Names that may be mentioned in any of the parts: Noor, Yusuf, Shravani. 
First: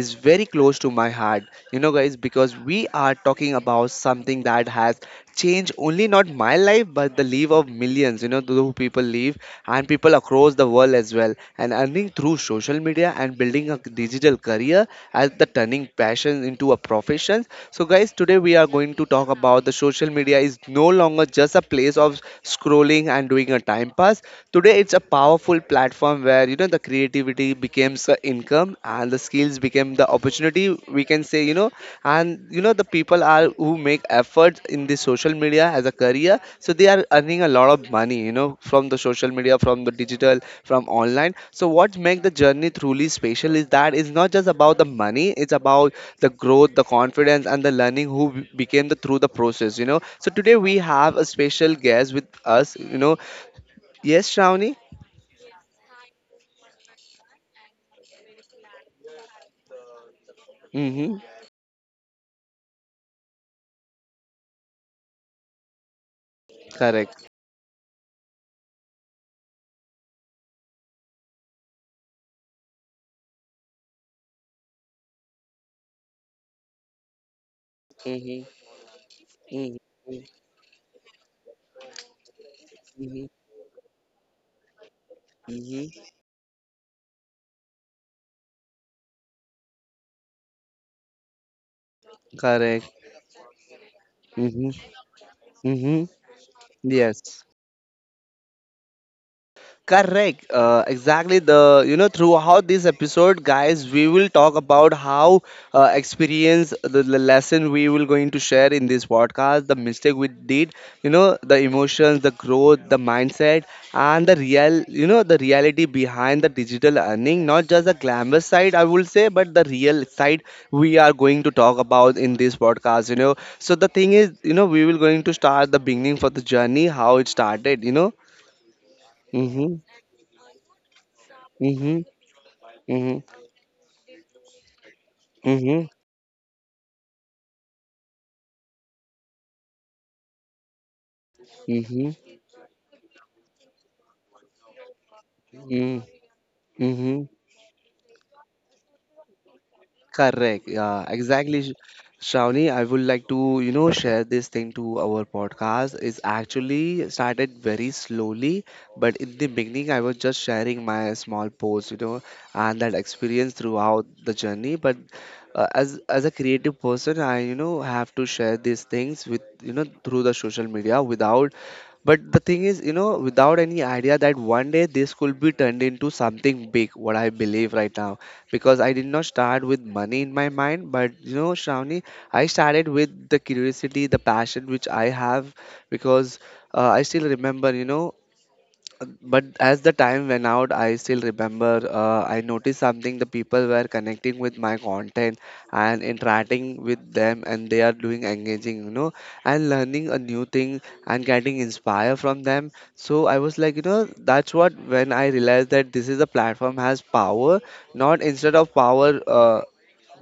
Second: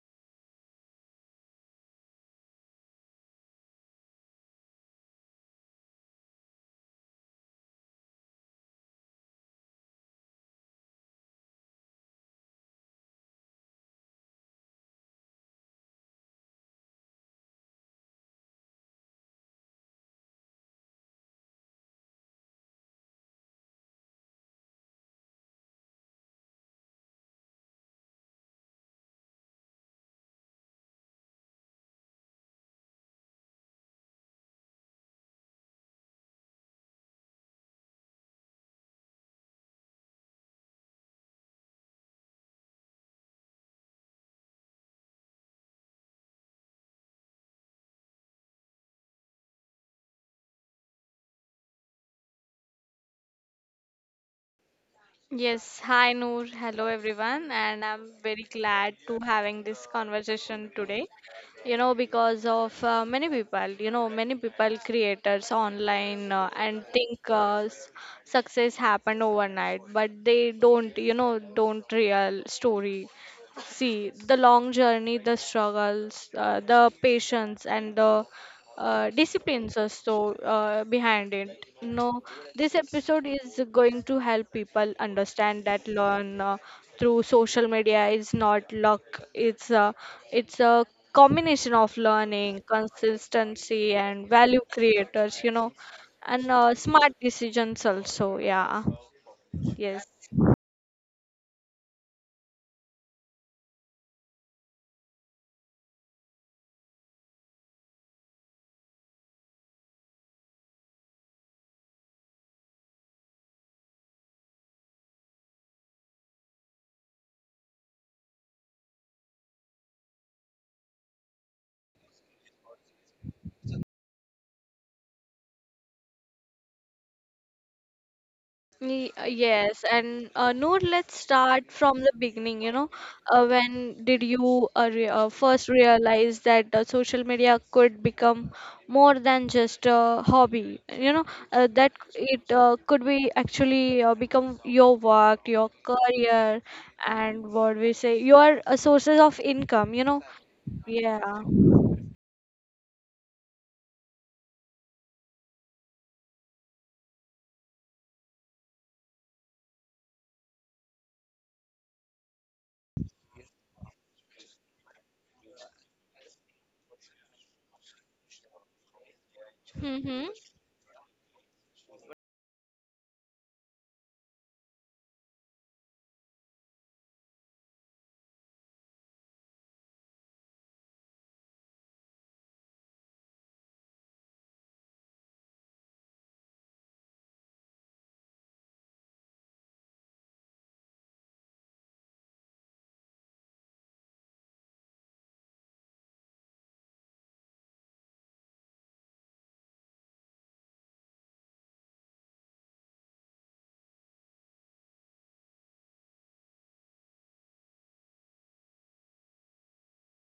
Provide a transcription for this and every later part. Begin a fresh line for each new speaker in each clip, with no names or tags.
is very close to my heart. You know, guys, because we are talking about something that has changed only not my life but the life of millions, those who people live and people across the world as well, and earning through social media area and building a digital career as the turning passion into a profession. So, guys, today we are going to talk about the social media is no longer just a place of scrolling and doing a time pass. Today, it's a powerful platform where the creativity becomes a income and the skills become the opportunity. We can say. And the people are who make efforts in the social media as a career, so they are earning a lot of money from the social media, from the digital, from online. So what makes the journey truly special is that it's not just about the money, it's about the growth, the confidence, and the learning who became the through the process. So today we have a special guest with us. Yes, Shravani.
Yes, hi Noor. Hello everyone, and I'm very glad to having this conversation today.
Mm-hmm.
You know, because of many people, you know, many people creators online and think
Correct.
success happened overnight, but they don't, you know, don't real story. See the long journey, the struggles, the patience, and the
Mm-hmm.
disciplines are so behind it. No, this episode
Mm-hmm.
is going to help people understand that
Mm-hmm.
learn through social media is not luck. It's a it's a combination of learning,
Correct.
consistency, and value
Mm-hmm.
creators. You know,
Mm-hmm.
and smart
Yes.
decisions also. Yeah. Yes.
Correct. Exactly. The throughout this episode, guys, we will talk about how experience the lesson we will going to share in this podcast, the mistake we did, the emotions, the growth, the mindset, and the real the reality behind the digital earning. Not just the glamorous side, I will say, but the real side we are going to talk about in this podcast. So the thing is, we will going to start the beginning for the journey, how it started.
Y- uh,
Mm-hmm.
Yes, and Noor, let's start
Mm-hmm.
from the beginning. You know,
Mhm.
when did you re first
Mhm.
realize that social media could become more than just a hobby? You know, that
Mhm.
it could be actually become your work, your
Mm.
career,
Mhm.
and what we say, your sources of income. You know,
Correct. Yeah,
yeah.
exactly. Shravani, I would like to, share this thing to our podcast. It's actually started very slowly, but in the beginning, I was just sharing my small post, and that experience throughout the journey. But as a creative person, I, have to share these things with, through
Mm-hmm.
the social media without. But the thing is, without any idea that one day this could be turned into something big, what I believe right now. Because I did not start with money in my mind, but Shravani, I started with the curiosity, the passion which I have. Because I still remember, but as the time went out, I still remember I noticed something the people were connecting with my content and interacting with them, and they are doing engaging, and learning a new thing and getting inspired from them. So I was like, that's what when I realized that this is a platform has power, not instead of power.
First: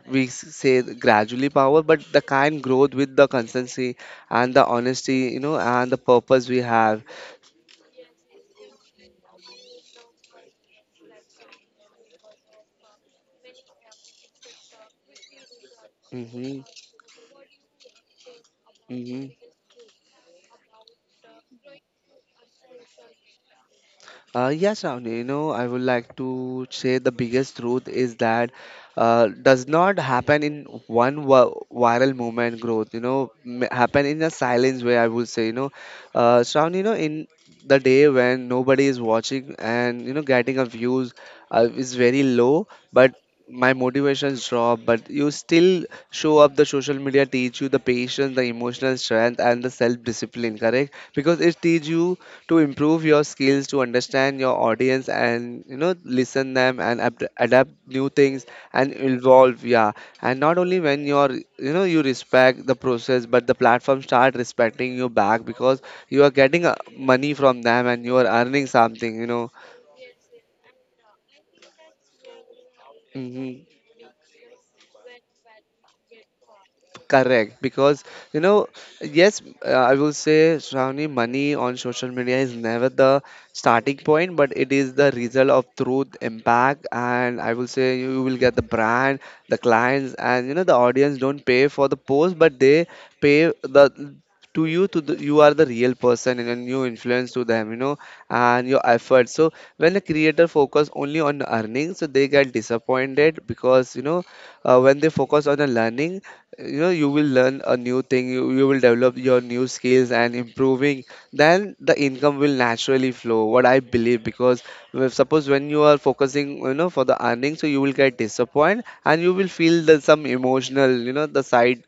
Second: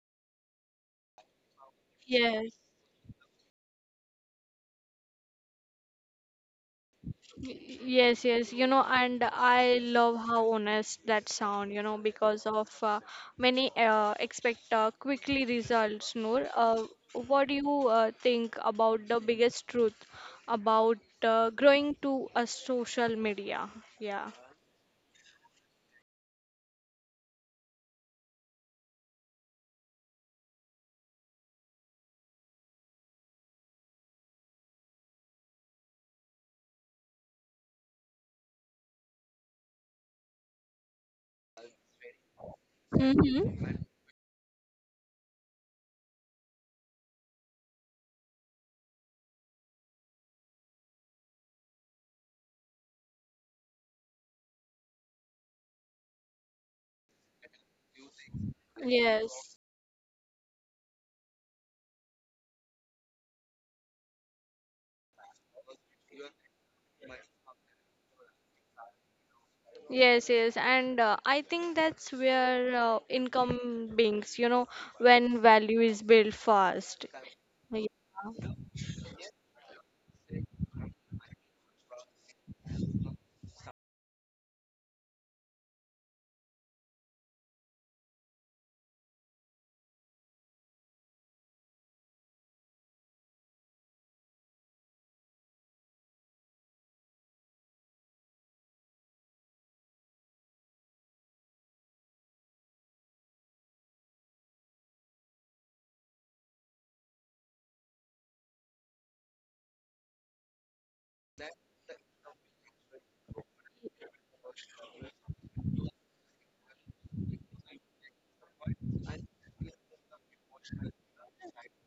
We say the gradually power but the
Yes.
kind growth with the consistency and the honesty and the purpose we have.
Y- Yes, yes, you know, and I love how honest that sound, you know, because of many expect quickly results, Noor.
Hmm.
What do you think about the
Hmm.
biggest truth about growing to a social media? Yeah.
Yes, Avni, I would like to say the biggest truth is that does not happen in one viral movement growth, happen in a silence way, I would say, Shravani, in the day when nobody is watching and, getting a views is very low, but my
Mm-hmm.
motivations drop, but you still show up the social media, teach you the patience, the emotional strength and the self-discipline, correct? Because it teach you to improve your skills to understand your audience and listen them and adapt new things and
Yes,
evolve. Yeah. And not only when you're you respect the process, but the platform start respecting you back because you are getting money from them and you are earning something.
yes, and I think that's where
Hmm.
income beings, you know, when value is built fast.
Correct,
Yeah.
because you know, yes, I will say, Shravani, money on social media is never the starting point, but it is the result of truth, impact, and I will say you will get the brand, the clients, and the audience don't pay for the post, but they pay the to you to the, you are the real person and then you influence to them and your effort. So when the creator focus only on earnings so they get disappointed because when they focus on the learning you will learn a new thing, you will develop your new skills and improving, then the income will naturally flow what I believe. Because if, suppose when you are focusing for the earning, so you will get disappointed and you will feel the some emotional the side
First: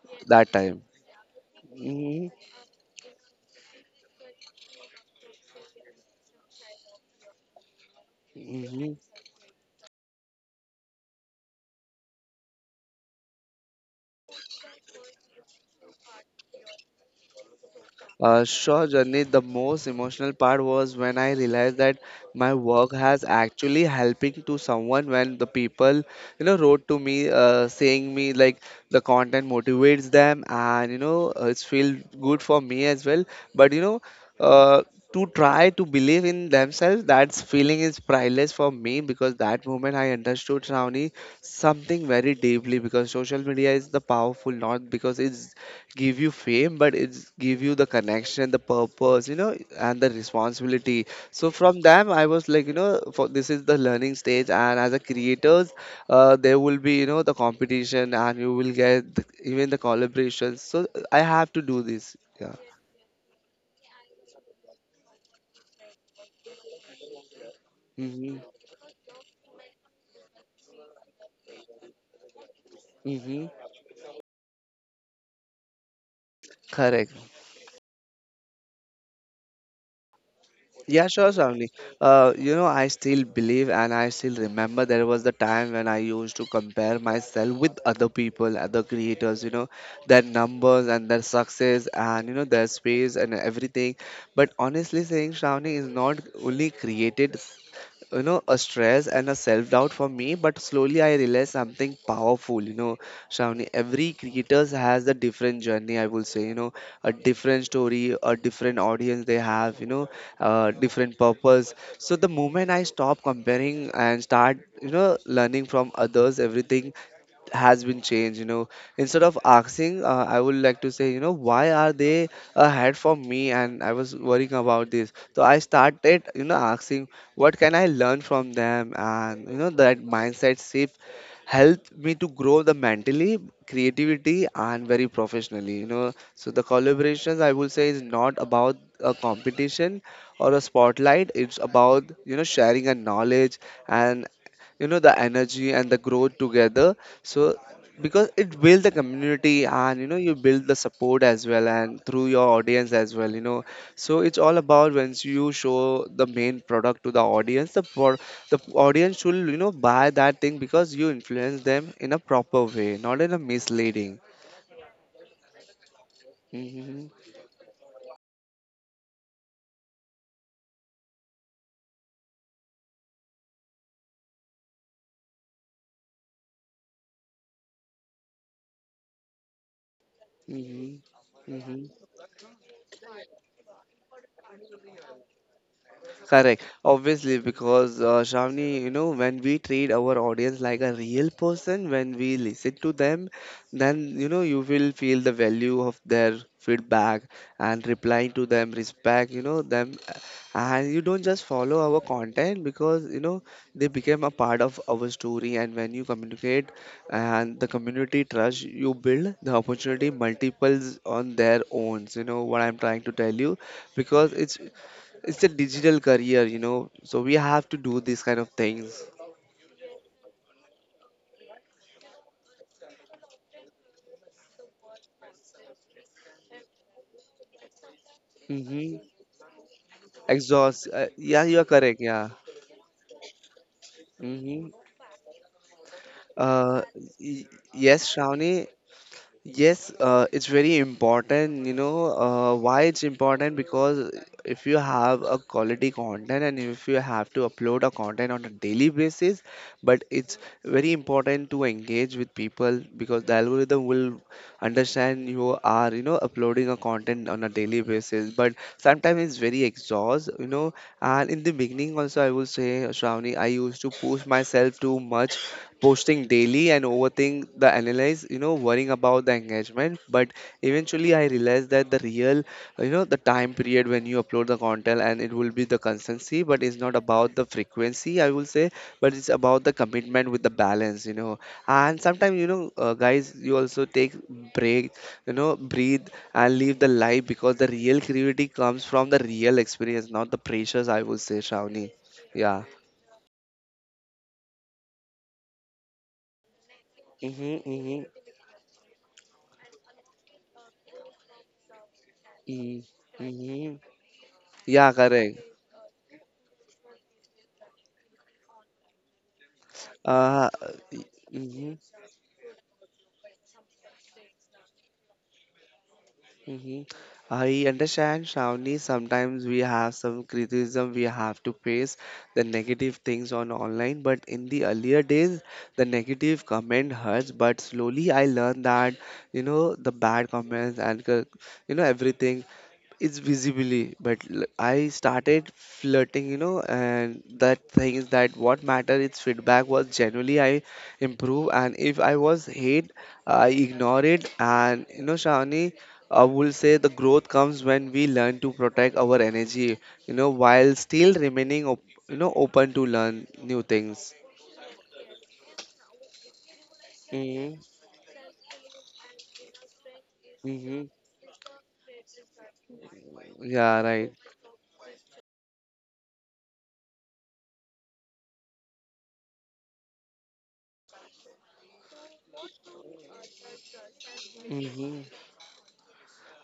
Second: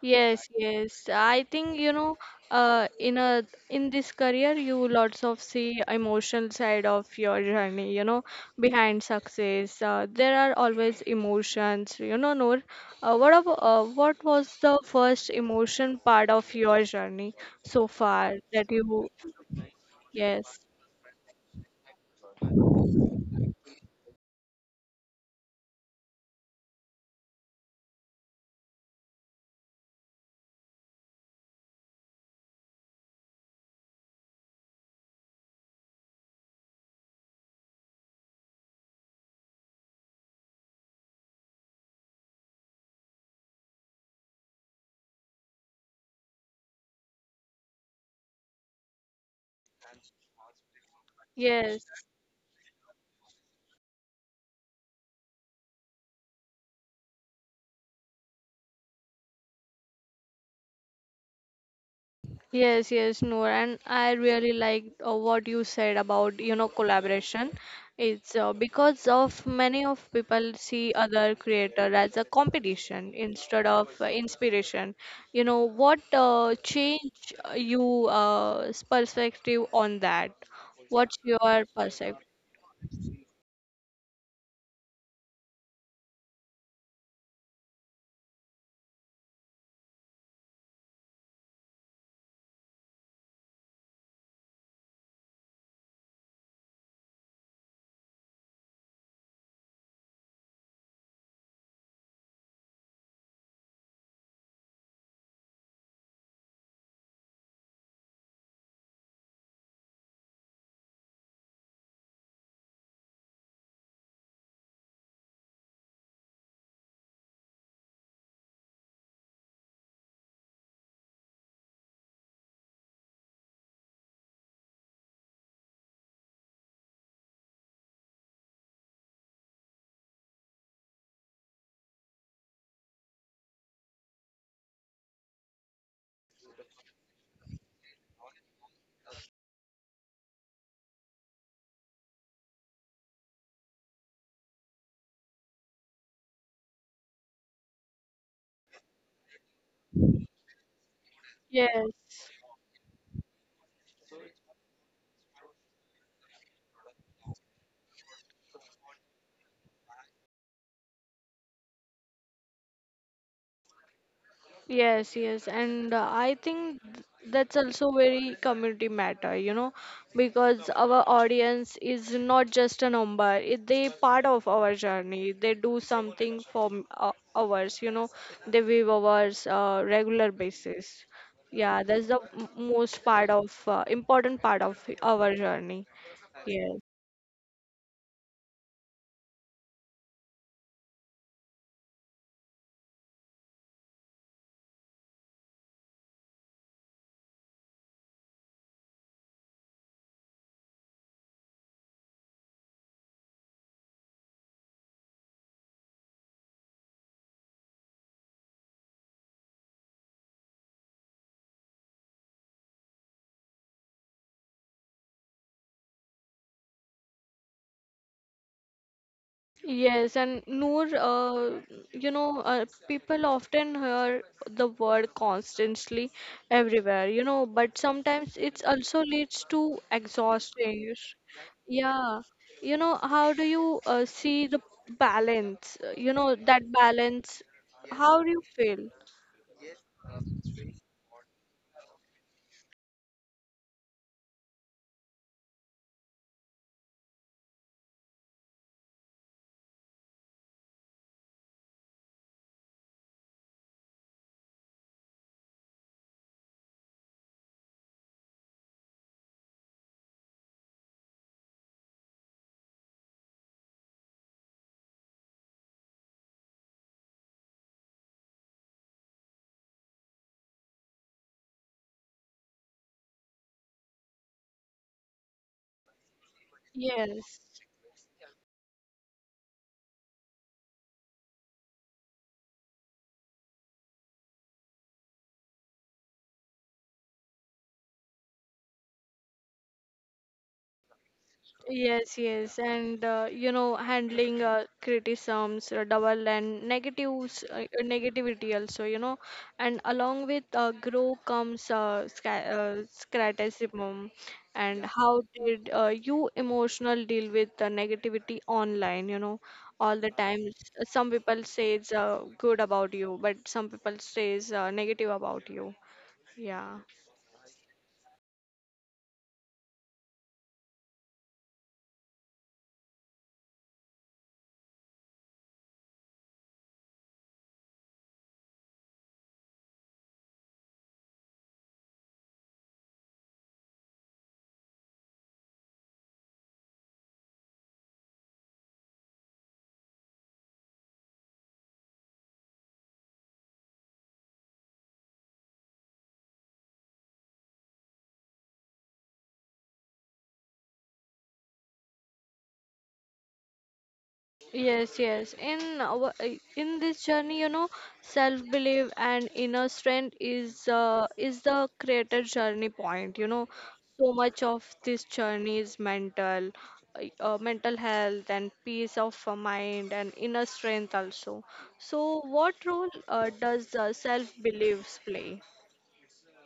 Yes,
that time.
yes. I think you know,
Hmm.
uh, in a in this career, you lots of see emotional side of your journey. You know,
Hmm.
behind success, there are always emotions. You know, Noor, what was the first emotion part of your journey so far that
Sure,
you?
Journey. The most emotional
Yes,
part was when I realized that my work has actually helping to someone. When the people, wrote to me, saying me like the content motivates them, and it's feel good for me as well. But uh, to try to believe in themselves, that feeling is priceless for me because that moment I understood Shravani something very deeply, because social media is the powerful, not because it's give you fame but it's give you the connection, the purpose and the responsibility. So from
yes,
them I was like for this is the learning stage and as a creators there will be the competition and you will get even the collaborations, so I have to do this. Yeah.
Yes, yes, Noor, and I really like what you said about you know collaboration. It's
Mm-hmm.
because of many of people see other creator as a competition
Mm-hmm.
instead of inspiration. You know what
Correct.
change you perspective on that?
Yeah,
What's
sure,
your
Shamli.
perspective?
I still believe and I still remember there was the time when I used to compare myself with other people, other creators, their numbers and their success, and, their space and everything. But honestly saying, Shravani is not only created a stress and a self doubt for me, but slowly I realized something powerful. Shravani, every creators has a different journey I will say, a different story, a different audience they have, different purpose. So the moment I stop comparing and start learning from others everything has been changed. Instead of asking I would like to say why are they ahead for me and I was worrying about this, so I started asking what can I learn from them, and that mindset shift helped me to grow the mentally, creativity, and very professionally. So the collaborations I will say is not about a competition or a spotlight, it's about sharing a knowledge and the energy and the growth together. So because it build the community and you build the support as well and through
Yes.
your audience as well. So it's all about once you show the main product to the audience, the audience will buy that thing because you influence them in a proper way, not in a misleading.
Yes, yes, and
Mm-hmm.
that's also very community matter, you know, because our audience is not just a number; it, they part of our journey. They do something for ours, you know, they give ours regular
Mm-hmm.
basis. Yeah,
Mm-hmm.
that's the most part of important part of our journey.
Correct.
Yes.
Obviously, because Shravani, when we treat our audience like a real person, when we listen to them, then you will feel the value of their feedback and replying to them, respect, them, and you don't just follow our content because they became a part of our story. And when you communicate and the community trust you build, the opportunity multiples on their own. You know what I'm trying to tell you, because it's a digital career, so we have to do these kind of things.
Yes, and Noor, you know, people often hear the word constantly everywhere, you know, but sometimes it
Mm-hmm.
also leads to
Exhaust.
exhausting.
Yeah, you are correct.
Yeah,
Yeah.
you know, how do you see the
Mm-hmm.
balance? You know, that
Uh,
balance,
y- yes,
how do you
Shravani.
feel?
Yes, it's very important. You know why it's important, because if you have a quality content and if you have to upload a content on a daily basis, but it's very important to engage with people because the algorithm will understand you are uploading a content on a daily basis. But sometimes it's very exhaust. And in the beginning also I will say, Shravani, I used to push myself too much posting daily and overthink the analyze worrying about the engagement. But eventually I realized that the real the time period when you upload the content and it will be the consistency, but it's not about
Yes.
the frequency I will say, but it's about the commitment with the balance. And sometimes guys, you also take break, breathe and leave the life because the real creativity comes from the real experience, not the pressures I will say, Shravani.
Yes, yes,
Yeah.
and you know, handling criticisms, double and negatives,
Mm-hmm. Mm-hmm.
negativity also, you know, and along with grow comes
Mm-hmm.
criticism, and
Yeah,
how
correct.
did you emotional deal with the negativity online? You know, all the
Uh,
times, some people
mhm.
says good about you, but some people says negative about you. Yeah.
hmm I understand, Shravani. Sometimes we have some criticism we have to face the negative things on online, but in the earlier days, the negative comment hurts. But slowly, I learned that you know the bad comments and you know everything is visibly. But I started flirting, and that thing is that what matter is feedback was generally I improve, and if I was hate, I ignore it, and you know, Shravani. I will say the growth comes when we learn to protect our energy, while still remaining, you know, open to learn new things.
Yes, yes. In our, in this journey, you
hmm
know, self-belief and inner strength
hmm
is the creator journey point. You know,
Yeah,
so
right.
much of this journey is mental, mental health and peace of mind and inner strength also. So, what role does self-beliefs
Mm-hmm.
play?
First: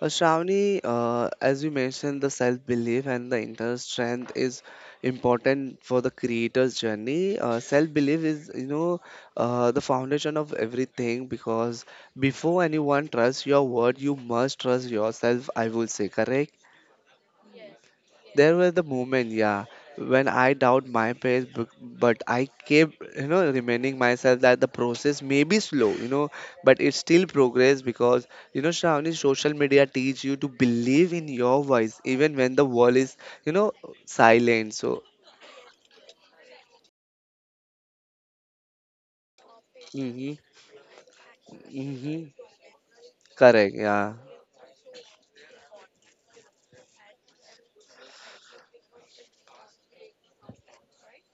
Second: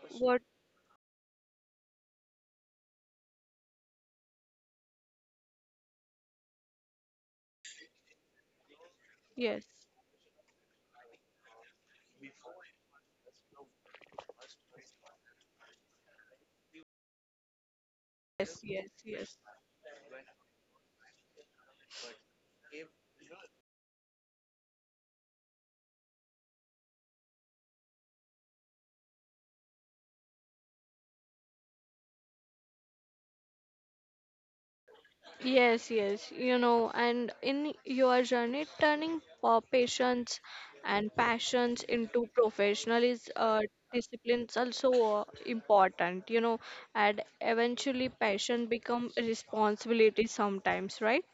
What?
Shravani, as you mentioned, the self-belief and the inner strength is important for the creator's journey. Self-belief is,
Yes,
the foundation of everything because before anyone trusts your word, you must trust yourself, I will say, correct? There
yes,
was the
yes,
moment,
yes.
yeah, when I doubt my pace, but I kept, reminding myself that the process may be slow, but it's still progress because, Shravani, social media teach you to believe in your voice even when the world is, you know, silent. So,
Yes, yes, you know, and in your journey, turning
mm-hmm,
patience and passions
mm-hmm,
into professional is
correct, yeah.
disciplines also important, you know, and eventually passion become responsibility sometimes, right?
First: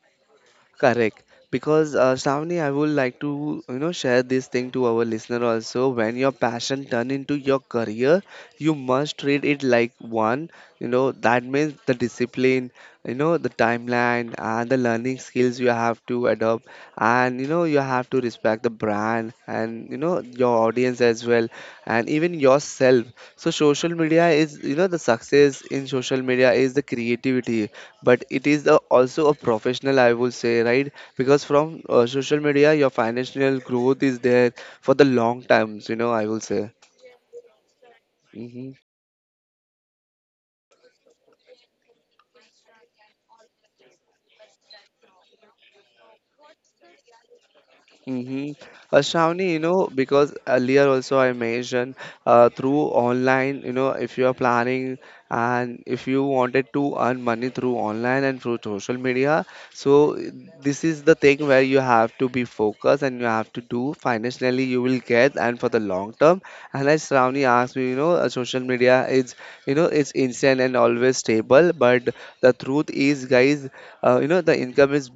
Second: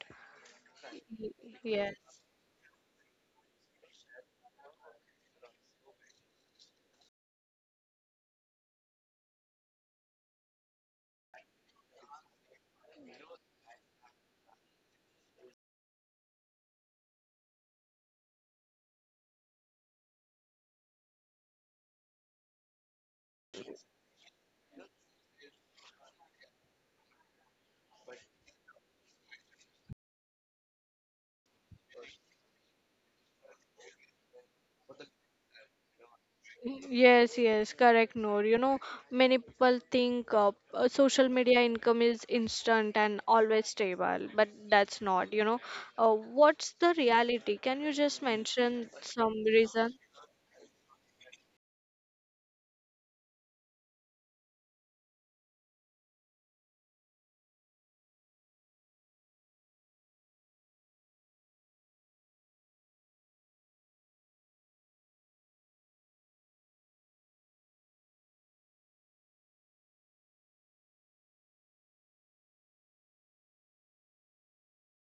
Correct.
Y- Yes.
Because Shravani, I would like to you know share this thing to our listener also. When your passion turn into your career, you must treat it like one. You know that means the discipline, you know the timeline and the learning skills you have to adopt, and you know you have to respect the brand and you know your audience as well, and even yourself. So social media is you know the success in social media is the creativity but it is a, also a professional I would say, right? Because from social media your financial growth is there for the long times, you know, I will say.
Yes, yes, correct, Noor. You
Mm-hmm.
know, many people think social media income is instant and always stable, but that's not, you know. What's the reality? Can you just
Mm-hmm.
mention some
Shravani, you know,
reason?
because earlier also I mentioned through online, you know, if you are planning and if you wanted to earn money through online and through social media, so this is the thing where you have to be focused and you have to do financially you will get and for the long term. And as Shravani asked me, you know, social media is, you know, it's instant and always stable, but the truth is, guys, you know, the income is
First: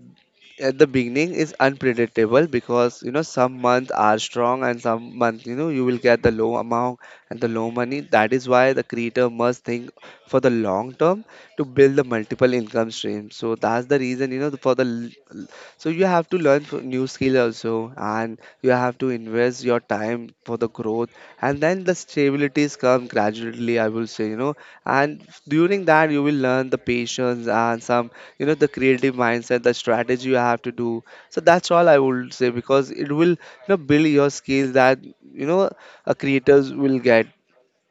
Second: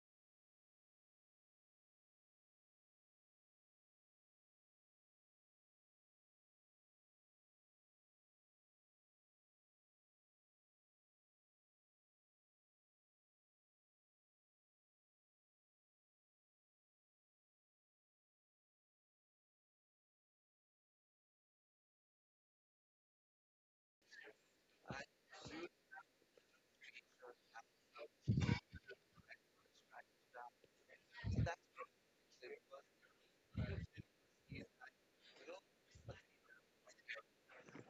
at the beginning is unpredictable because you know some months are strong and some months you know you will get the low amount and the low money, that is why the creator must think for the long term to build the multiple income streams. So that's the reason, you know, for the so you have to learn for new skill also, and you have to invest your time for the growth, and then the stabilities come gradually. I will say, you know, and during that you will learn the patience and some, you know, the creative mindset, the strategy you have to do. So that's all I would say because it will, you know, build your skills that you know a creators will get.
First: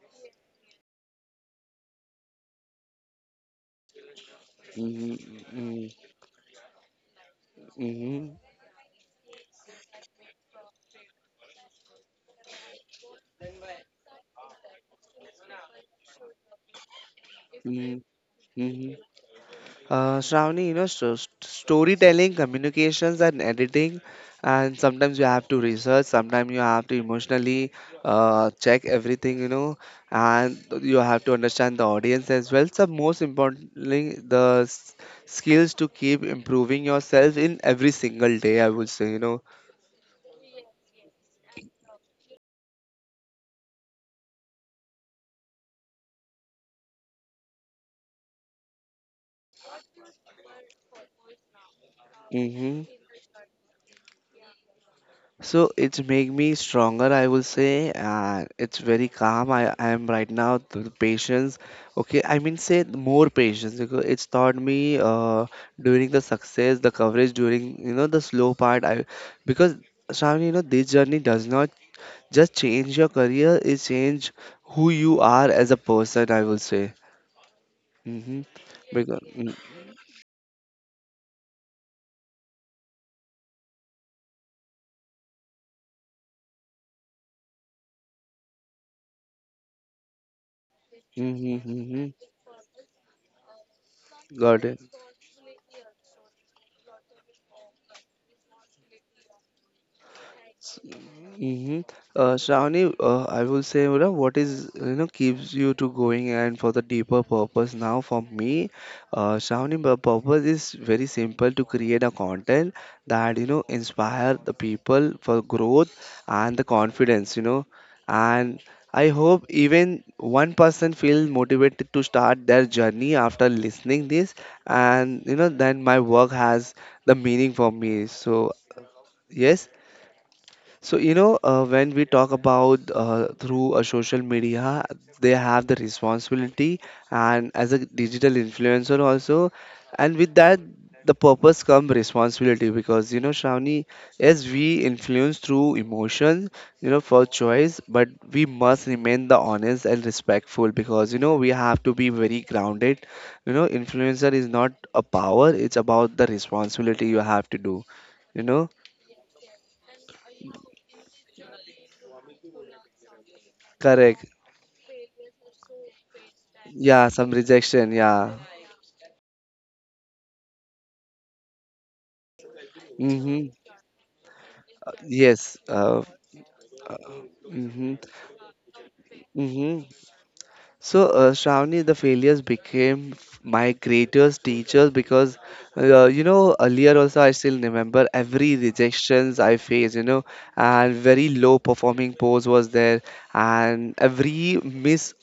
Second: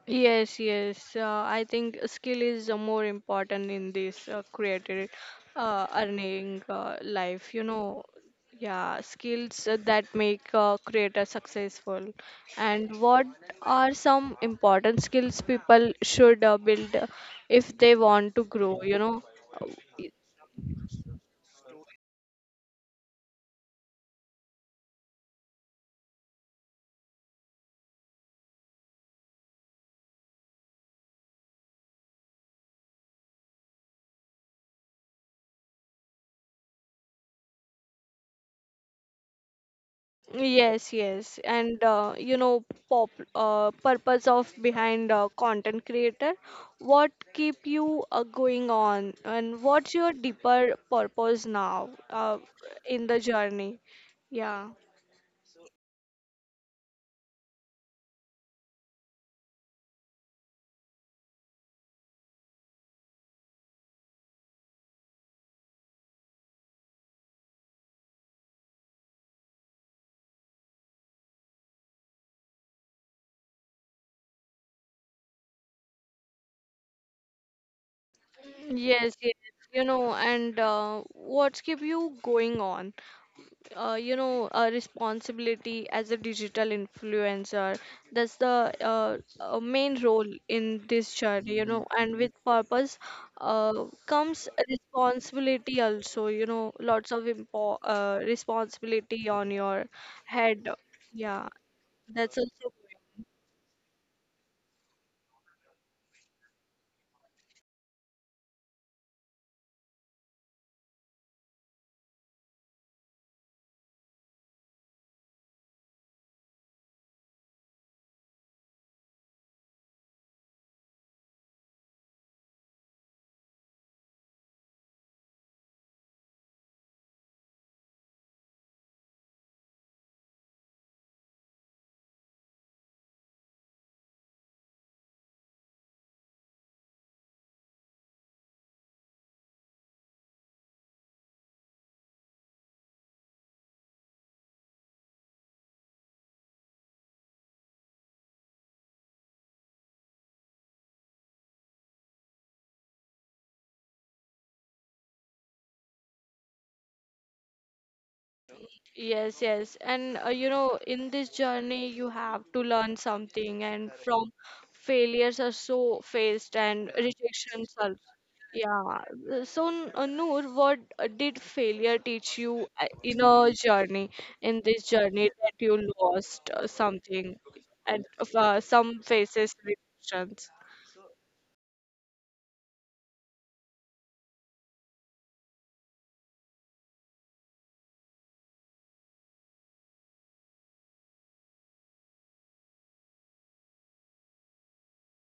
Yes, yes. I think skill is more important in this creative
Mm-hmm,
earning life. You know,
hmm
yeah, skills that make creator successful. And what are some important skills people should build if they
hmm
want to grow?
hmm
You know,
Shravani, you know, so storytelling, communications, and editing, and sometimes you have to research, sometimes you have to emotionally check everything, you know, and you have to understand the audience as well. So, most importantly, the skills to keep improving yourself in every single day, I would say, you know.
Yes, yes, and you know, pop purpose of behind content creator, what keep you going on, and what's your deeper purpose now
Mm-hmm.
in the journey? Yeah.
So it's make me stronger, I will say, and it's very calm. I am right now the patience. Okay, I mean say more patience because it's taught me during the success, the coverage during you know the slow part. I because Shravani, you know this journey does not just change your career; it change who you are as a person. I will say. Mm-hmm.
Yes,
Because
yes,
mm-hmm,
you know, and what's keep you going on? You know a responsibility as a digital influencer that's the main role in this journey you
mm-hmm.
know
mm-hmm.
and with purpose comes
Got it.
responsibility also you know lots of responsibility on your head yeah
Mm-hmm.
that's also
Shravani, I will say, you know, what is, you know, keeps you to going and for the deeper purpose now for me, Shravani, the purpose is very simple to create a content that, you know, inspire the people for growth and the confidence, you know, and I hope even one person feel motivated to start their journey after listening this and, you know, then my work has the meaning for me. So, yes, so, you know, when we talk about through a social media, they have the responsibility and as a digital influencer also, and with that, the purpose come responsibility because you know, Shravani, as we influence through emotion, you know, for choice, but we must remain the honest and respectful because you know we have to be very grounded. You know, influencer is not a power; it's about the responsibility you have to do. You know,
Yes, yes. And you know, in this journey, you have to learn something, and
correct.
from failures are so faced and
Yeah, some
rejections
rejection.
are.
Yeah.
Yeah. So, Noor, what did failure teach you in
Mm-hmm.
a journey, in this journey that
Yes.
you lost something
Mm-hmm.
and some faces
Mm-hmm.
rejections?
So, Shravani, the failures became my greatest teachers because, you know, earlier also I still remember every rejections I faced, you know, and very low performing pose was there, and every miss,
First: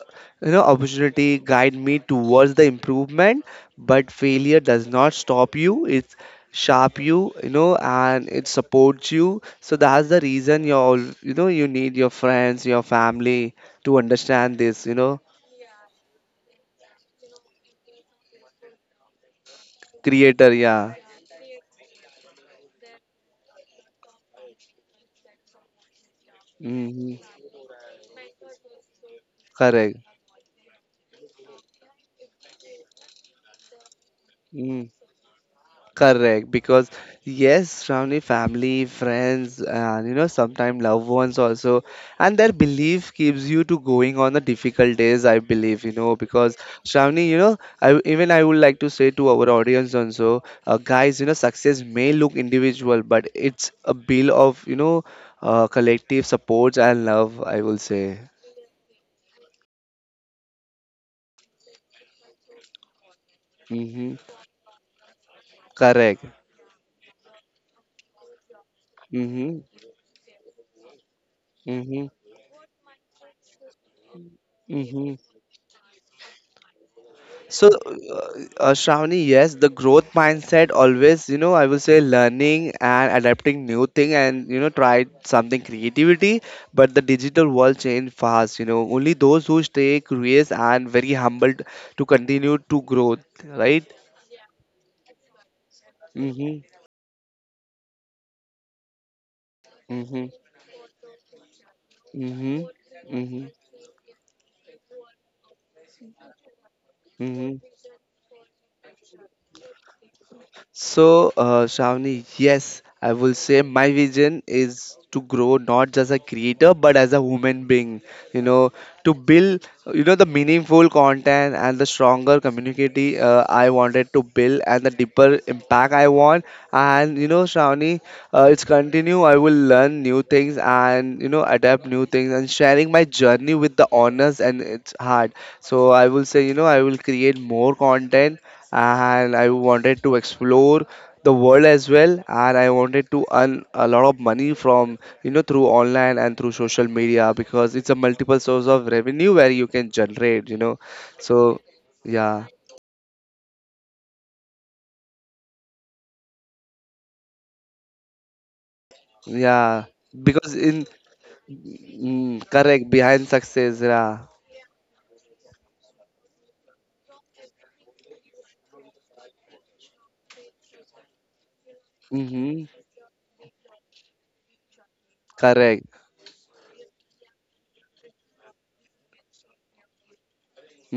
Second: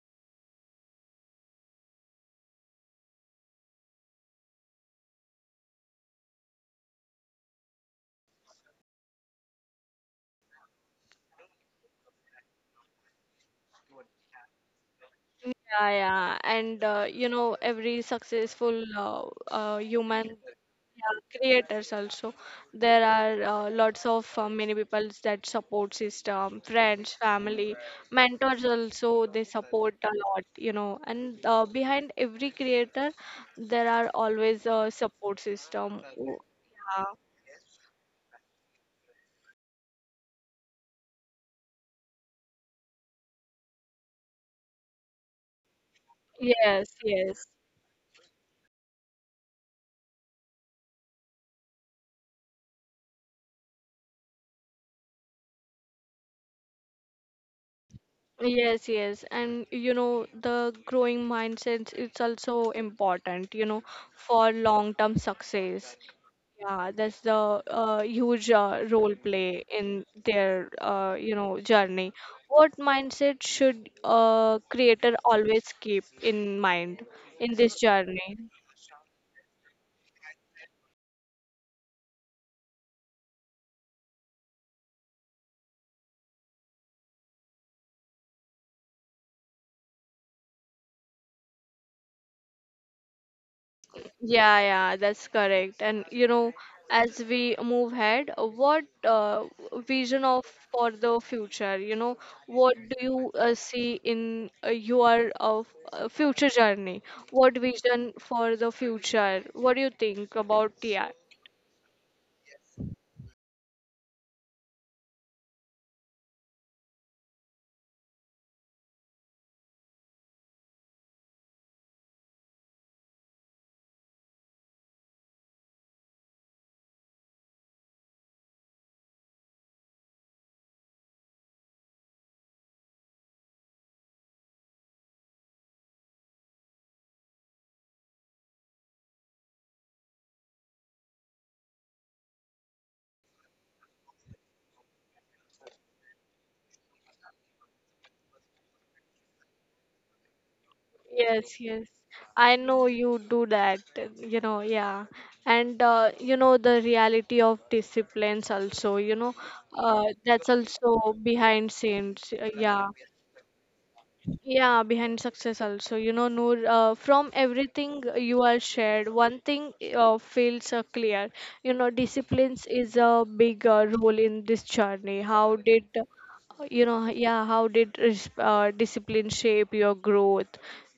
you know, opportunity guide me towards the improvement. But failure does not stop you; it's sharp you, you know, and it supports you. So that's the reason you're, all, you know, you need your friends, your family to understand this, you know.
Yeah, yeah, and you know, every successful human
Creator yeah
yeah, creators also, there are lots of many people that support system, friends,
hmm
family, mentors also, they support
correct
a lot, you know, and behind every creator, there are always
mm,
a support system. Who-
correct because
Yeah.
yes surrounding family friends and you know sometimes loved ones also and their belief keeps you to going on the difficult days I believe you know because
Yes,
surrounding you
yes.
know I even I would like to say to our audience also guys you know success may look individual but it's a bill of you know collective supports and love I will say
Yes, yes. And you know, the growing mindset it's also important, you know,
mm-hmm.
for long-term success.
correct
Yeah, that's the huge role
mm-hmm.
play in their you know
Mm-hmm.
journey. What mindset should a creator
Mm-hmm.
always keep in mind in
So,
this journey?
Shravani, yes, the growth mindset always, you know, I will say learning and adapting new thing and, you know, try something creativity. But the digital world change fast, you know, only those who stay curious and very humble to continue to growth, right?
Yeah, yeah, that's correct. And you know,
Mm-hmm.
as we move ahead, what vision
Mm-hmm.
of for the future? You know,
Mm-hmm.
what do you
Mm-hmm.
see in your of future journey?
Mm-hmm.
What vision for the future? What do you think about yeah?
So, Shravani, yes, I will say my vision is to grow not just a creator but as a human being. You know, to build you know the meaningful content and the stronger community I wanted to build and the deeper impact I want, and you know Shravani, it's continue I will learn new things and you know adapt new things and sharing my journey with the honors and it's hard. So I will say, you know, I will create more content and I wanted to explore the world as well and I wanted to earn a lot of money from you know through online and through social media because it's a multiple source of revenue where you can generate, you know,
Yes,
so
yes.
yeah
I know you do that, you know, yeah. And you know the reality of disciplines also, you know,
yeah
that's
because in
also behind scenes, yeah.
correct behind success yeah
Yeah, behind success also. You know, Noor, from everything you are shared, one thing feels clear. You know,
mm-hmm,
disciplines is a big role in this journey.
correct
You know, yeah, how did discipline shape your growth?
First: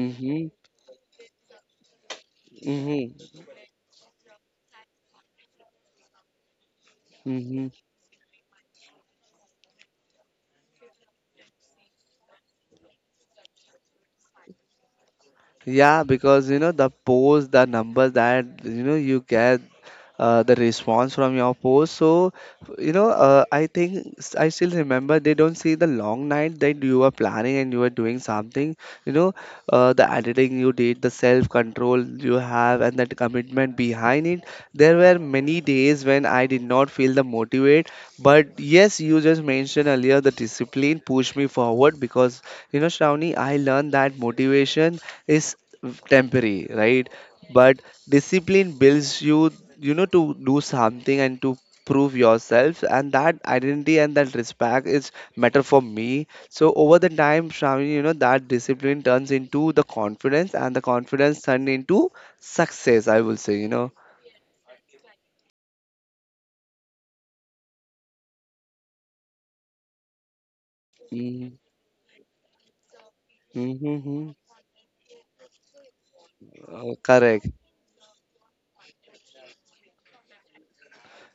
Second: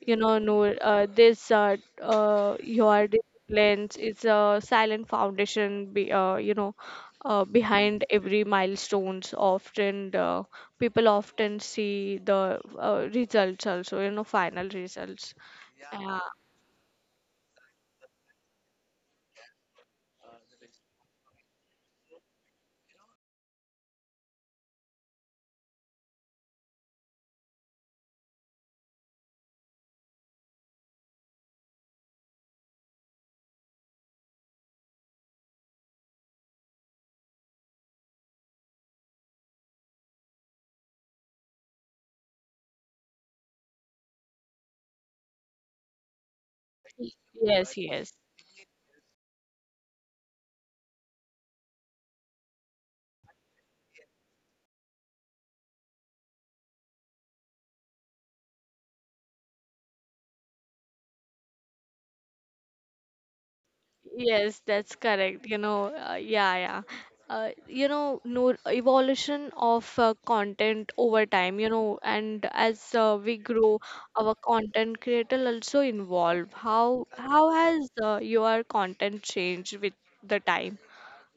You know, Noor, this
mm-hmm,
your disciplines is a silent foundation. You know,
mm-hmm.
behind every milestones often people often see the results also you know final results Yeah,
yeah because you know the post the numbers that you know you get the response from your post. So, you know, I think I still remember they don't see the long night that you were planning and you were doing something. You know, the editing you did, the self control you have, and that commitment behind it. There were many days when I did not feel the motivate, but yes, you just mentioned earlier the discipline pushed me forward because you know, Shravani, I learned that motivation is temporary, right?
right. yes
But
yes
discipline builds you you know to do something and to prove yourself, and that identity and that respect is matter for me, so over the time Shravani, you know that discipline turns into the confidence and the confidence turned into success, I will say, you know.
yes, that's correct you know you know no evolution of content over time you know and as we grow
Mm-hmm.
our content creator also involve
correct
how has your content changed with the time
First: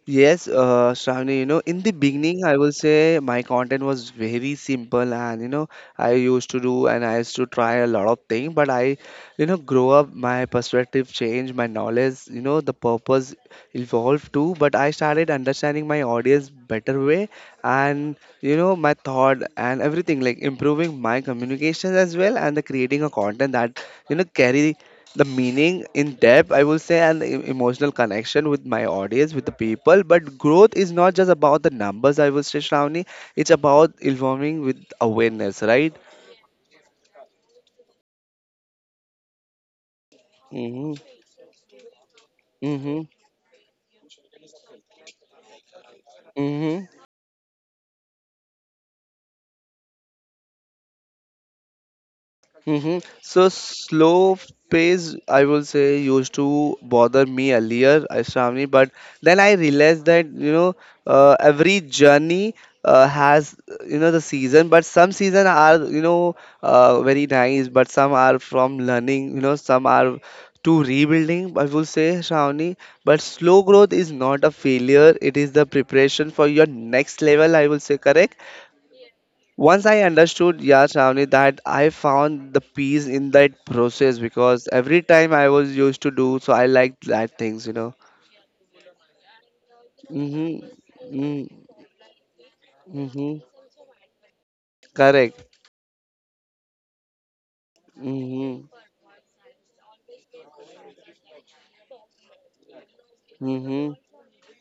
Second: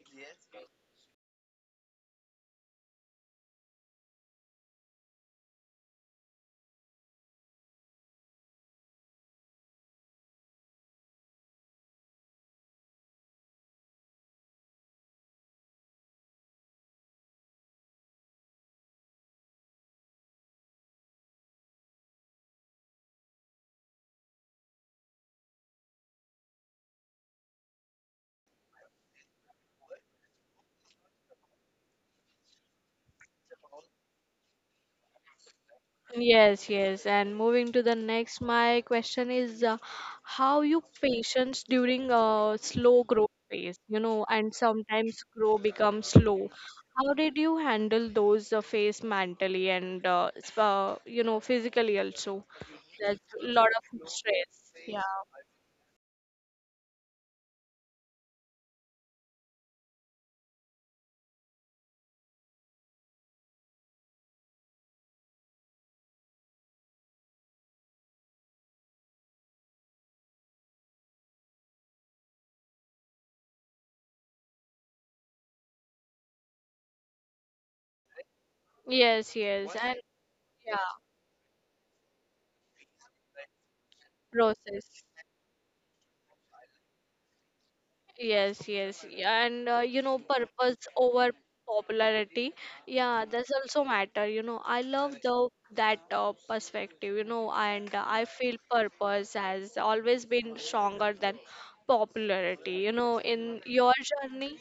Yes, Shravani, you know, in the beginning, I will say my content was very simple, and you know, I used to do and I used to try a lot of things, but I, you know, grow up, my perspective changed, my knowledge, you know, the purpose evolved too. But I started understanding my audience better way, and you know, my thought and everything, like improving my communications as well, and the creating a content that you know carry the meaning in depth, I will say, and emotional connection with my audience with the people, but growth is not just about the numbers, I will say Shravani, it's about informing with awareness, right?
Yes, yes. And moving to the next, my question is how you
Mm-hmm.
patience during a slow growth phase, you know, and sometimes grow becomes slow.
Mm-hmm.
How did you handle those phase mentally and you know physically also?
Mm-hmm.
There's a
So
lot of
slow
stress. Yeah.
pace, I will say, used to bother me earlier, Shravani, but then I realized that you know every journey has you know the season, but some season are you know very nice, but some are from learning, you know, some are to rebuilding. I will say, Shravani, but slow growth is not a failure; it is the preparation for your next level. I will say, correct.
Yes, yes.
Once
And
I understood,
yeah,
yeah, Shravani, that I found the peace in that process because
process.
every time I was used to do, so I liked that things, you know.
Yes, yes, yeah, and you know,
Mm-hmm.
purpose over
Mm-hmm.
popularity. Yeah,
Mm-hmm.
that's also matter. You know, I love
Correct.
the that perspective. You know, and I feel
Mm-hmm.
purpose has always been stronger than popularity. You know, in your
Mm-hmm.
journey,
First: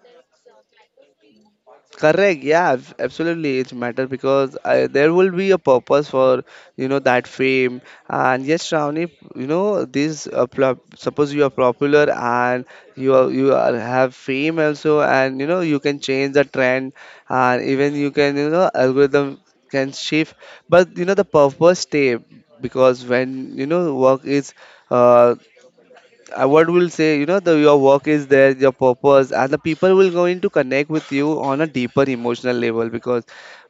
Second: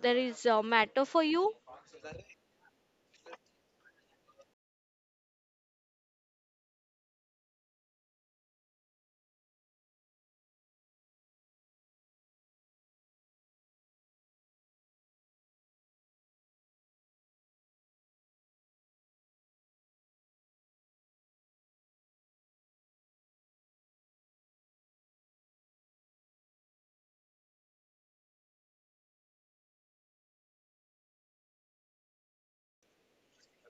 there is a matter for you.
Correct, yeah, absolutely. It matters because I, there will be a purpose for you know that fame. And yes, Shravani, you know this. Suppose you are popular and you are have fame also, and you know you can change the trend, and even you can you know algorithm can shift. But you know the purpose stay because when you know work is. Uh, what will say you know the your work is there your purpose and the people will going to connect with you on a deeper emotional level because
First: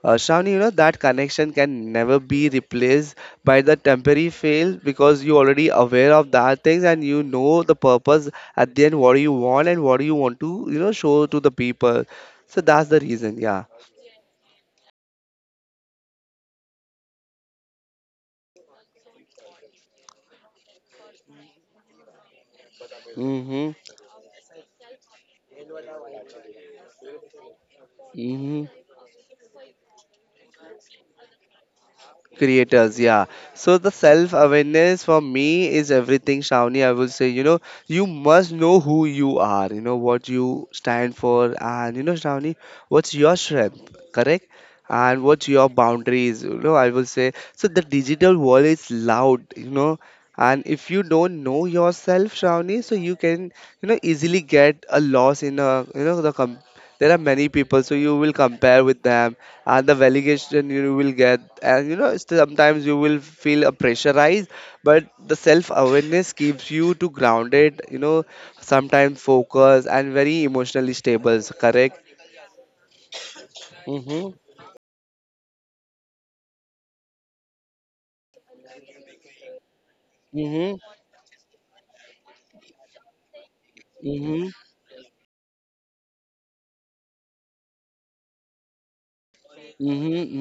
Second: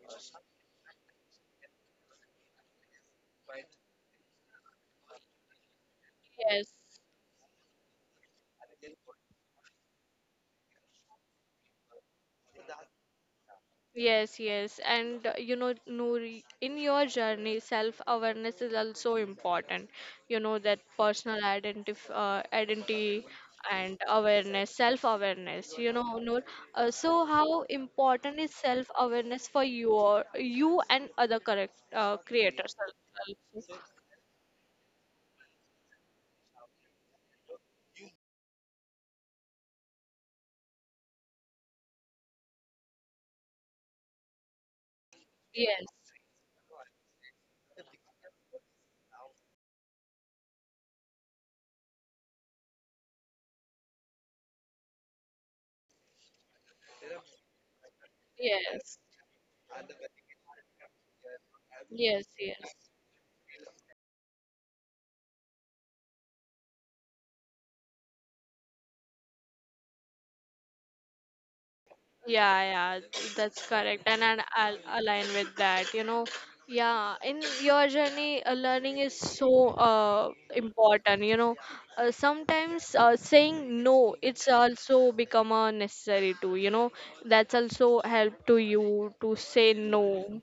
Shravani, you know that connection can never be replaced by the temporary fail because you already aware of that
Yes.
things and you know the purpose at the end what do you want and what do you want to you know show to the people so that's the reason, yeah.
Yes, yes. And you know, Noori, in your journey, self-awareness is also important. You know, that personal identif identity
Mm-hmm.
and awareness, self-awareness, you know, Noor. So how important is
Mm-hmm.
self-awareness for you you and other correct creators?
Creators, yeah. So the self awareness for me is everything, Shawnee, I will say. You know, you must know who you are, you know, what you stand for, and you know, Shawnee, what's your strength, correct, and what's your
Yes,
boundaries, you know, I will say. So the digital world is loud, you know, and if you don't know yourself, Shawnee, so you can you know easily get a loss in a there are many people so you will compare
yes,
with them and the validation you will get and you know
yes, yes.
sometimes you will feel a pressurized. But the self awareness keeps you to grounded, you know, sometimes focus and very emotionally stable, correct.
Yeah, yeah, that's correct. And,
Mhm.
and I'll align with that, you know. Yeah, in your journey, learning is so
Mhm.
important, you know. Sometimes saying no, it's
Mhm.
also become a necessary too, you know. That's also help to you to say no.
Mm-hmm,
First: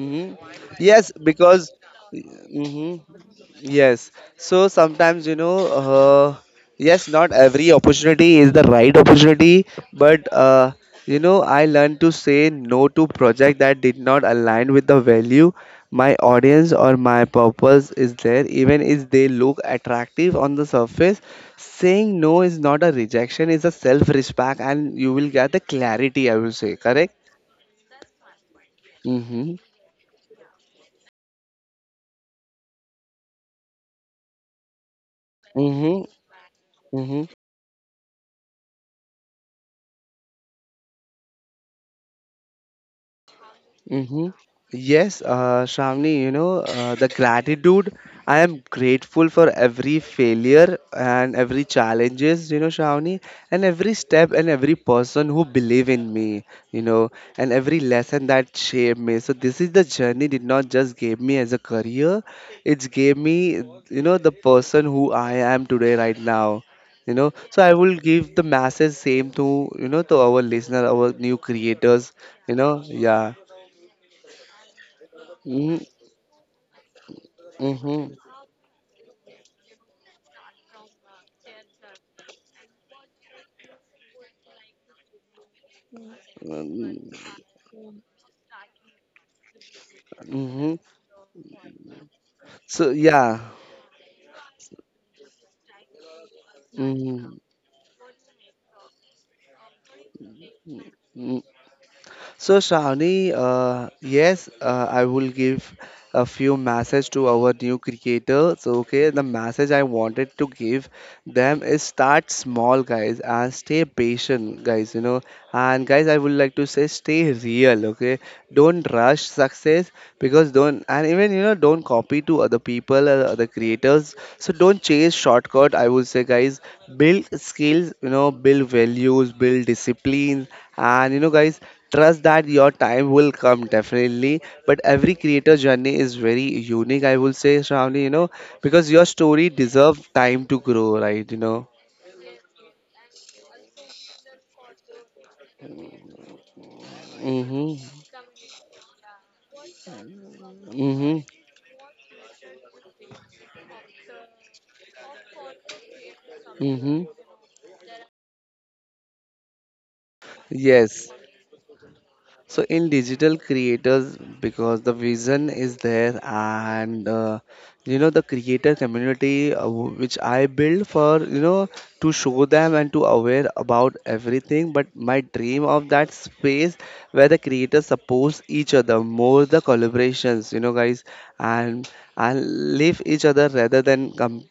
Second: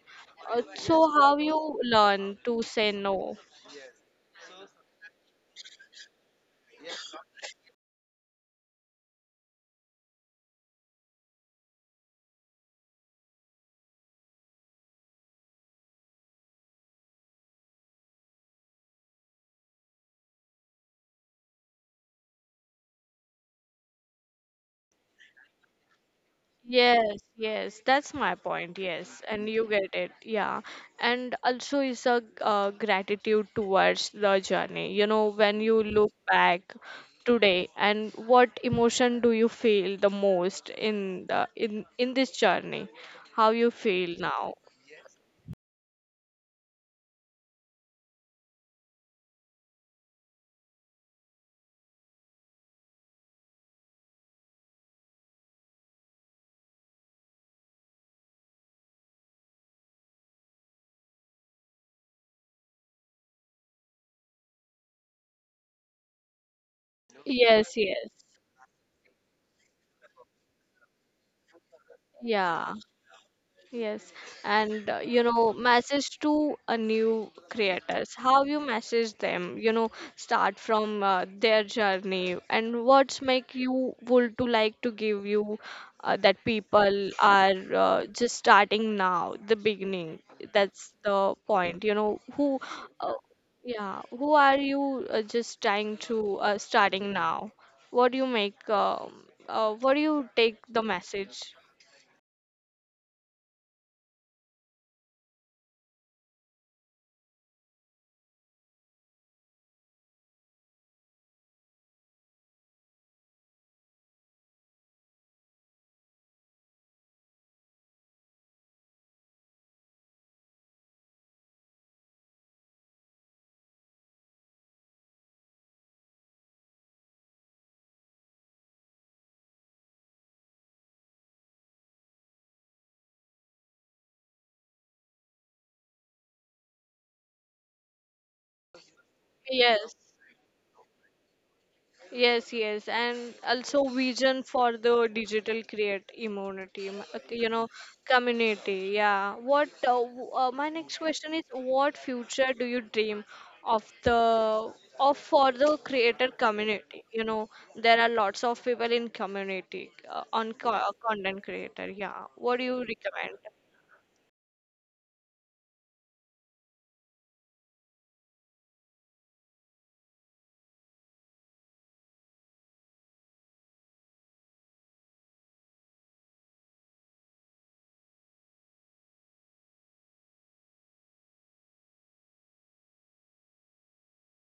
mm-hmm.
So
Yes,
how you
because
learn to say
mm-hmm.
no?
Yes. So sometimes, you know, yes, not every opportunity is the right opportunity, but you know, I learned to say no to project that did not align with the value my audience or my purpose is there, even if they look attractive on the surface. Saying no is not a rejection, it's a self-respect, and you will get the clarity, I will say, correct?
Yes, yes, that's my point. Yes, and
Mm-hmm.
you get it. Yeah, and also is a gratitude towards the journey. You know, when you
Mm-hmm.
look back
Mhm.
today, and what emotion do you feel the most in the in this journey? How you feel
Mm-hmm.
now?
Yes, Shravani, you know, the gratitude. I am grateful for every failure and every challenges, you know, Shravani, and every step and every person who believe in me, you know, and every lesson that shaped me. So this is the journey did not just gave me as a career, it's gave me, you know, the person who I am today right now. You know, so I
Yes,
will
yes,
give the message same to, you know, to our listener, our new creators, you
yeah.
know, yeah.
Yes, and you know,
Mm-hmm.
message to a new
Mm-hmm.
creators, how you message them, you know, start from their journey and what's make you would to like to give you that people are just starting now, the beginning.
Mm-hmm.
That's the point, you know,
So
uh,
yeah.
yeah, who are you just trying to starting
Mm-hmm.
now? What do you make, what do you take the
Mm-hmm.
message?
So Shravani, yes, I will give a few message to our new creators. Okay, the message I wanted to give them is start small, guys, and stay patient, guys. You know, and guys, I would like to say stay real. Okay, don't rush success because don't and even you know don't copy to other people, other creators. So don't chase shortcut. I would say, guys, build skills. You know, build values, build discipline, and you know, guys, trust that your time will come definitely, but every creator journey is very unique, I will say, Shravani, you know, because your story
Yes,
deserves time to grow, right? You know.
Yes, yes, and also vision for the digital create immunity, you know,
Mm-hmm.
community. Yeah. My next
Mm-hmm.
question is, what future do you dream of the of for the creator community?
Mm-hmm.
You know, there are lots of people in community on
Yes.
content creator. Yeah. What
So
do you
in digital
recommend?
creators, because the vision is there, and you know the creator community which I build for you know to show them and to aware about everything. But my dream of that space where the creators support each other more, the collaborations, you know, guys, and and live each other rather than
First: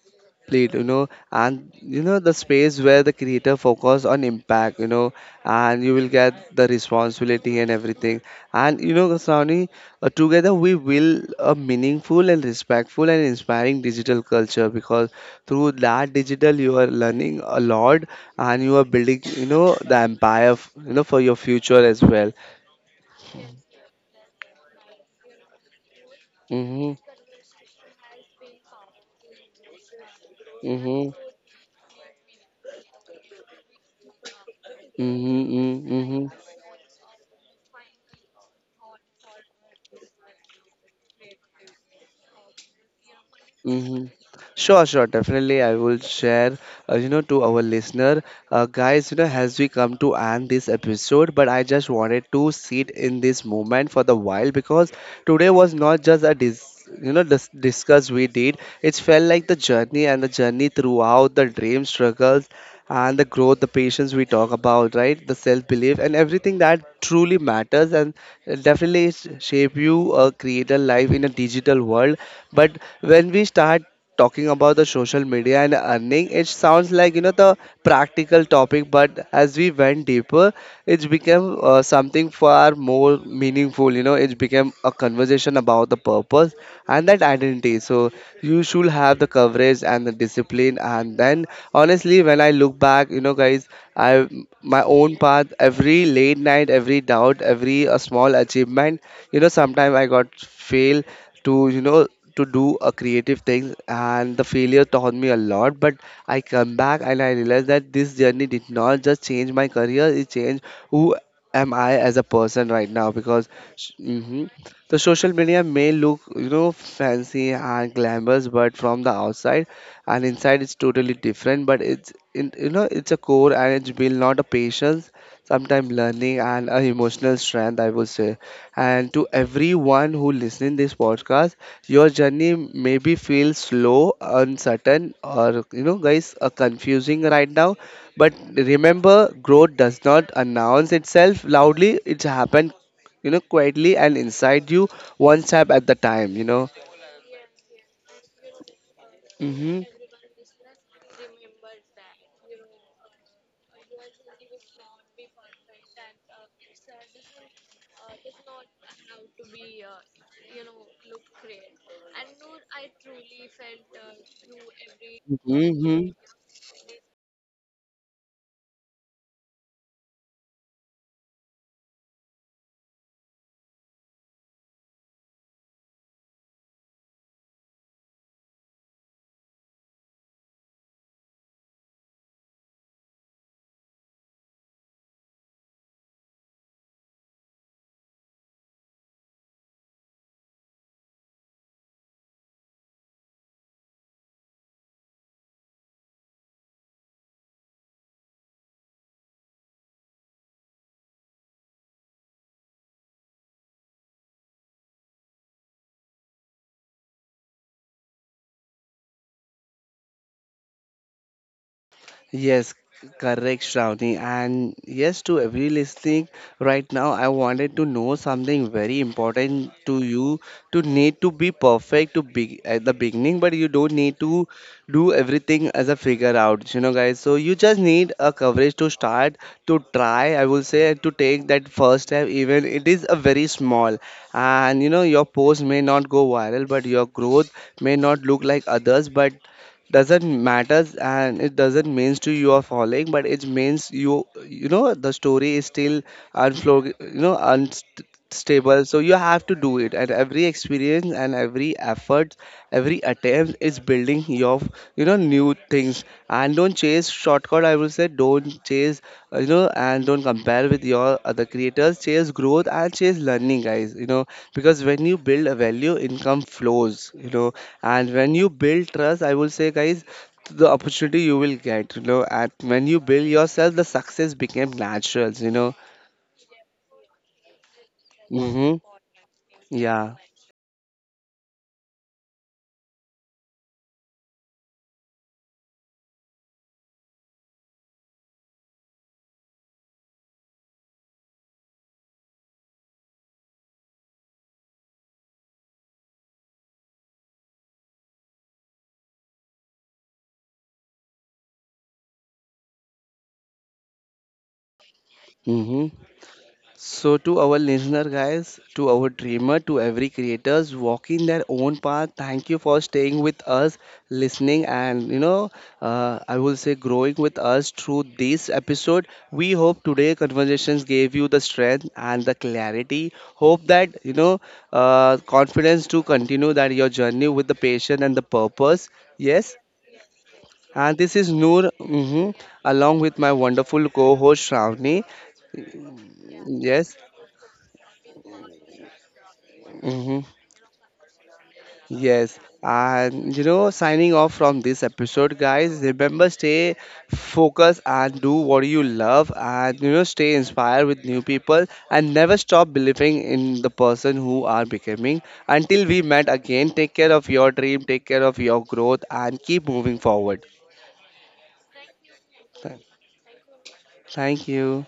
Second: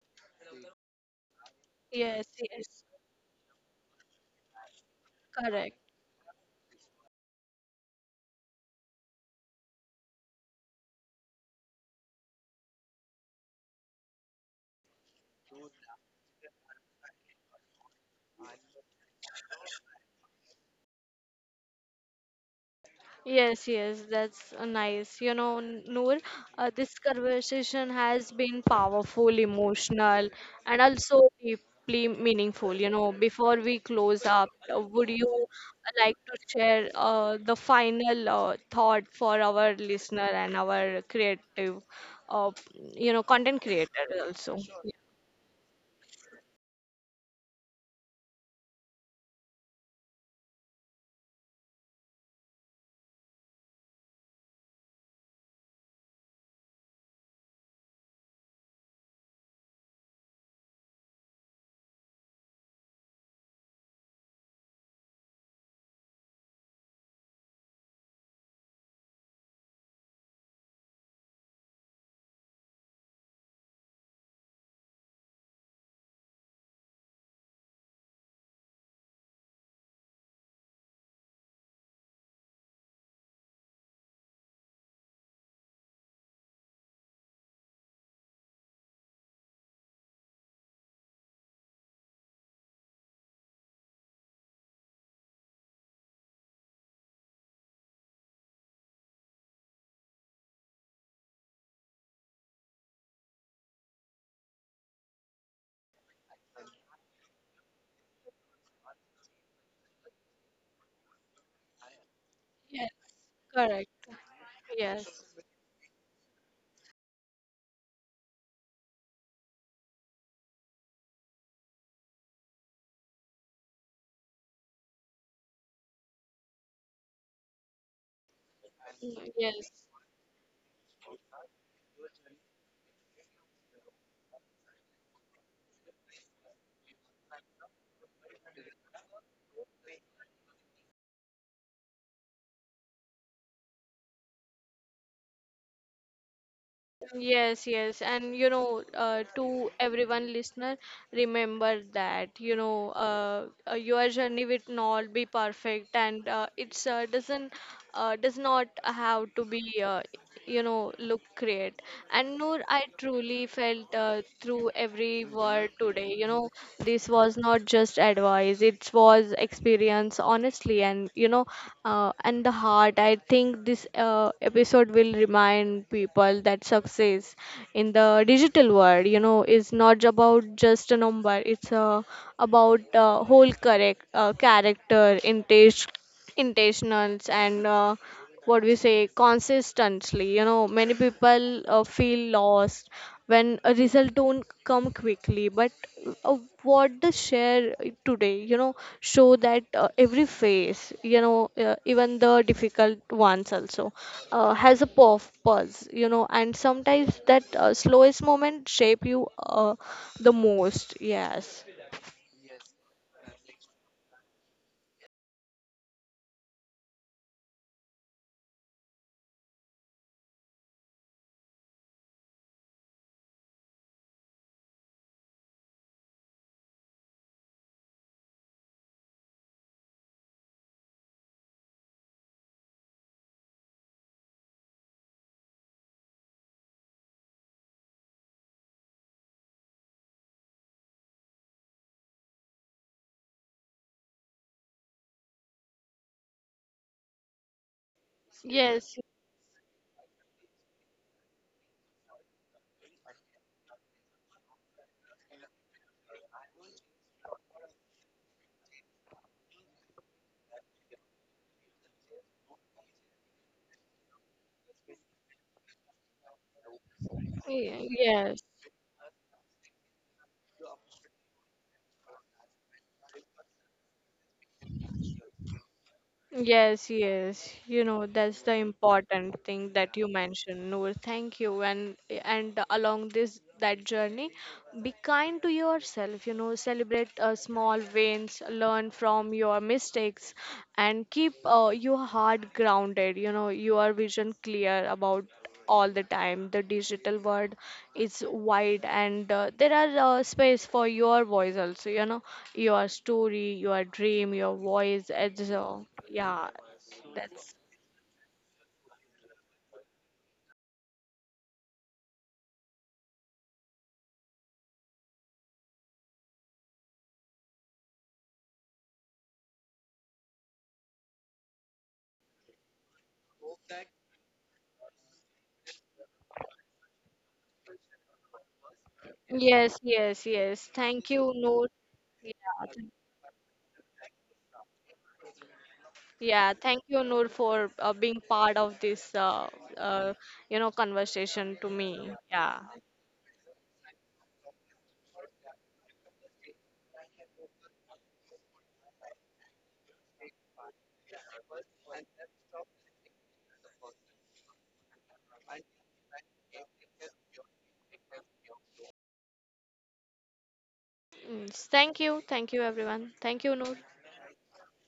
complete you know and you know
Yes,
the space
yes,
where the creator focus on impact, you know,
correct.
and you will get the responsibility and everything. And you know, Kasani, together we will a meaningful and respectful and inspiring digital culture because through that digital you are learning a lot and you are building, you know, the empire, you know, for your future as well.
Yes, yes, that's nice. You know, Noor,
Mm-hmm,
this conversation has been powerful, emotional, and
mm-hmm,
also deeply meaningful. You know, before we close up, would you
mm-hmm,
like
mm-hmm.
to share the final thought for our listener and our creative, uh, you know, content creator
Mm-hmm.
also?
Sure, sure, definitely. I will share, you know, to our listener, guys. You know, as we come to end this episode, but I just wanted to sit in this moment for the while because today was not just a discuss we did. It felt like the journey and the journey throughout the dream struggles and the growth, the patience we talk about, right? The self belief and everything that truly matters and definitely shape you create a life in a digital world. But when we start talking about the social media and earning, it sounds like you know the practical topic. But as we went deeper, it's become something far more meaningful. You know, it's become a conversation about the purpose and that identity. So you should have the coverage and the discipline. And then honestly, when I look back, you know, guys, I my own path, every late night, every doubt, every a small achievement, you know, sometimes I got fail to you know to do a creative thing and the failure taught me a lot but I come back and I realized that this journey did not just change my career, it changed who am I as a person right
Yes,
now because
correct.
mm-hmm. The
Yes,
social media may look, you know, fancy and glamorous, but from the outside and inside it's totally different. But it's, in, you know, it's a core and it's built not a patience, sometimes learning and a emotional strength, I would say. And to
yes,
everyone who listening this podcast, your journey maybe feels slow, uncertain, or you know, guys, confusing right now. But remember, growth does not announce itself loudly. It's happened you know, quietly and inside you, one step at the time, you know.
Yes, yes, and you know, to
Mm-hmm.
everyone listener, remember that you know, your journey will not be perfect, and it's doesn't does not have to be you know look great. And Noor, I truly felt through every word
Mm-hmm.
today. You know, this was not just advice; guys it was experience honestly and you know and the heart I think this episode will remind people that success in the digital world you know is not about just a number it's about whole correct character in taste intentionals and what we say consistently you know many people feel lost when a result don't come quickly but uh, what the share today you know show that every phase you know even the difficult ones also has a purpose you know and sometimes that slowest moment shape you the most yes
Yes, correct, Shravani. And yes, to every listening right now, I wanted to know something very important to you. To need to be perfect to be at the beginning, but you don't need to do everything as a figure out, you know, guys. So you just need a coverage to start to try. I will say to take that first step, even it is a very small. And you know, your post may not go viral, but your growth may not look like others, but doesn't matters and it doesn't means to you are falling but it means you you know the story is still unflow you know unstable so
yes
you have to do it and every experience and every effort every attempt is building your you know new things. And don't chase shortcut, I will say, don't chase you know, and don't compare with your other creators, chase growth and chase learning, guys, you know, because when you build a value income flows, you know, and when
yes
you build trust, I will say, guys, the opportunity you will get, you know, and when you build yourself, the success became natural, you know.
Yes, yes. You know, that's the
Mm-hmm.
important thing that you
Yeah.
mentioned, Noor. Thank you. And along this that journey, be kind to yourself, you know, celebrate small wins, learn from your mistakes, and keep your heart grounded, you know, your vision clear about all the time. The digital world is wide, and there are space for your voice also. You know, your story, your dream, your voice. It's,
Mm-hmm.
yeah,
So to
that's
our listener guys, to our dreamer, to every creators walking their own path, thank you for staying with us, listening, and you know, I will say growing with us through this episode. We hope today conversations gave you the strength and the clarity. Hope that you know, confidence to continue that your journey with the passion and the purpose. Yes.
yes, yes, yes.
And
Thank
this is
you, Noor.
Noor,
Yeah,
mhm,
th-
along with my wonderful co-host Shravani.
yeah, thank
Yes.
you, Noor, for being part of this, uh,
Mhm.
you know, conversation to me.
Yes,
Yeah.
and you know, signing off from this episode, guys. Remember, stay focused and do what you love, and you know, stay inspired with new people, and never stop believing in the person who are becoming. Until we met again, take care of your dream, take care of your growth, and keep moving forward.
Mm, Thank you. Thank you,
Th-
everyone. Thank you, Noor.
Thank you.